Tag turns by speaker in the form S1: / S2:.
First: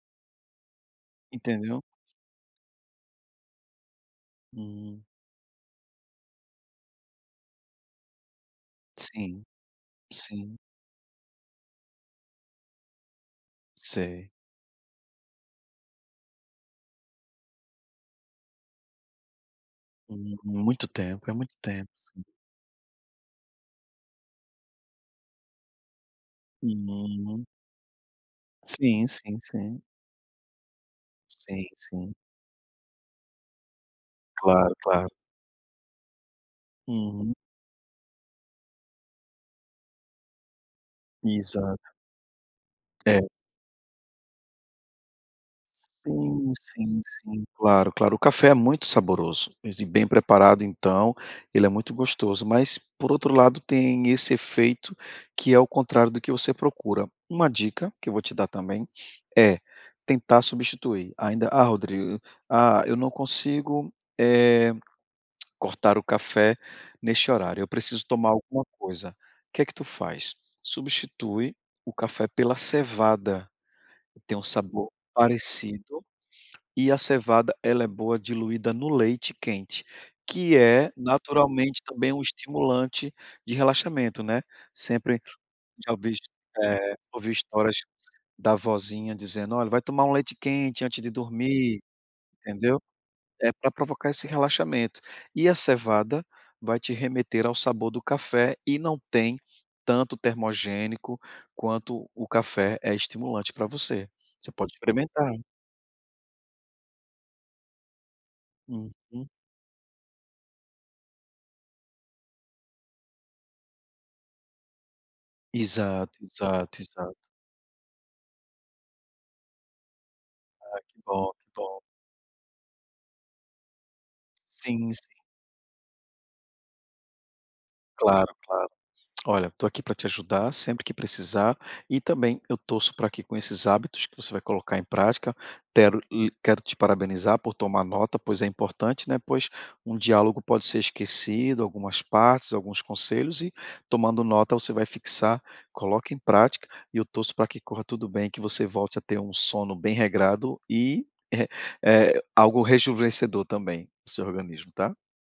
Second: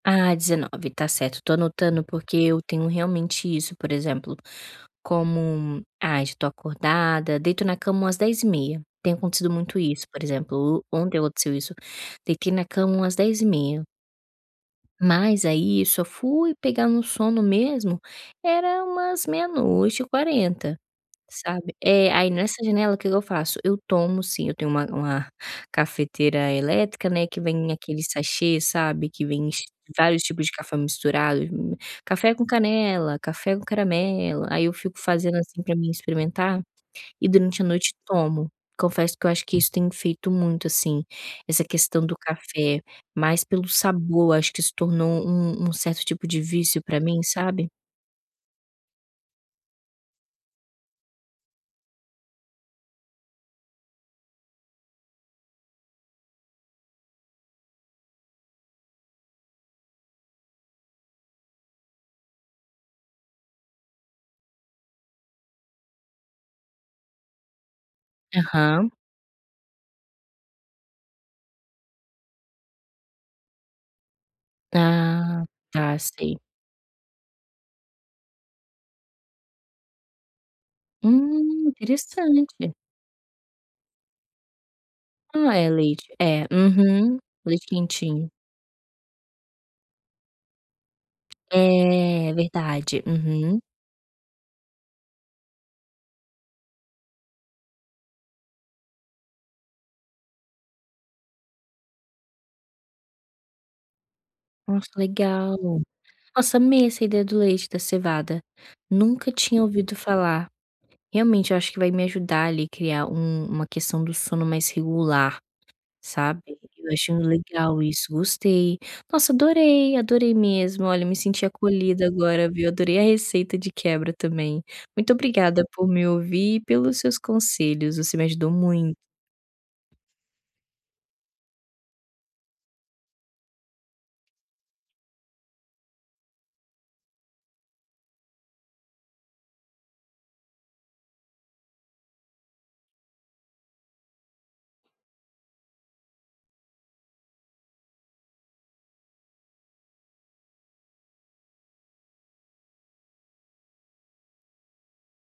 S1: Ah, 19, tá certo, tô
S2: Entendeu?
S1: anotando, porque eu tenho realmente isso, por exemplo,
S2: Hum.
S1: como ai, já tô acordada, deito na cama umas 22h30, tem
S2: Sim,
S1: acontecido muito isso, por
S2: sim.
S1: exemplo, o ontem o [unintelligible] isso, deitei na cama umas 22h30
S2: Sei.
S1: mas aí eu só fui pegar no sono mesmo era umas meia noite e
S2: Uhum.
S1: quarenta,
S2: Muito tempo, é muito
S1: sabe.
S2: tempo,
S1: É,
S2: sim.
S1: aí nessa janela, o que que eu faço? Eu tomo, sim eu tenho uma uma cafeteira elétrica, né, que
S2: [unintelligible]
S1: vem aquele sachê,
S2: Sim,
S1: sabe, que
S2: sim,
S1: vem ch
S2: sim.
S1: vários tipos de café misturado,
S2: Sim,
S1: hum,
S2: sim.
S1: café com canela, café com caramelo, aí eu
S2: Claro,
S1: fico
S2: claro.
S1: fazendo, assim, pra mim experimentar e
S2: Uhum.
S1: durante a noite tomo. Confesso que eu acho que isso tem feito muito, assim, essa
S2: Exato.
S1: questão do café,
S2: É.
S1: mas pelo sabor, acho que se tornou um um certo tipo de
S2: Sim,
S1: vício pra
S2: sim,
S1: mim,
S2: sim,
S1: sabe.
S2: claro, claro. O café é muito saboroso e bem preparado então, ele é muito gostoso, mas por outro lado tem esse efeito que é o contrário do que você procura. Uma dica, que eu vou te dar também, é tentar substituir ainda ah, "Rodrigo, ah, eu não consigo, eh, cortar o café neste horário, eu preciso tomar alguma
S1: Aham.
S2: coisa". Que que tu faz? Substitui o café pela cevada, tem um sabor
S1: Ah, tá,
S2: parecido
S1: sei.
S2: e a cevada, ela é boa diluída no leite quente, que é
S1: Hum,
S2: naturalmente também um
S1: interessante.
S2: estimulante de relaxamento, né. Sempre
S1: Não é
S2: já
S1: leite
S2: ouvi,
S1: é,
S2: eh,
S1: uhum,
S2: ouvi
S1: leite
S2: histórias
S1: quentinho.
S2: da vozinha dizendo: "Olha, vai tomar um leite quente antes de dormir",
S1: É, é
S2: entendeu,
S1: verdade,
S2: é
S1: uhum.
S2: pra provocar esse relaxamento. E a cevada vai te remeter ao sabor do café e não tem tanto termogênico quanto o café é estimulante pra você. Você pode
S1: Nossa,
S2: experimentar.
S1: legal. Nossa, amei essa ideia do leite da cevada,
S2: Uhum.
S1: nunca tinha ouvido falar. Realmente eu acho que vai me ajudar ali, criar um uma questão do sono mais regular,
S2: Exato,
S1: sabe.
S2: exato,
S1: Eu achei
S2: exato.
S1: muito legal isso, gostei. Nossa, adorei, adorei
S2: Ai,
S1: mesmo.
S2: que
S1: Olha, me
S2: bom,
S1: senti
S2: que bom.
S1: acolhida agora, viu, adorei a receita de quebra também.
S2: Sim,
S1: Muito
S2: sim.
S1: obrigada por me ouvir e pelos seus conselhos, você me
S2: Claro,
S1: ajudou
S2: claro.
S1: muito.
S2: Olha, estou aqui pra te ajudar sempre que precisar, e também eu torço pra que com esses hábitos que você vai colocar em prática, tero uh quero te parabenizar por tomar nota, pois é importante, né, pois um diálogo pode ser esquecido, algumas partes, alguns conselhos e tomando nota você vai fixar. Coloca em prática e eu torço pra que corra tudo bem, que você volte a ter um sono bem regrado e, eh, algo rejuvenescedor também no seu organismo, tá.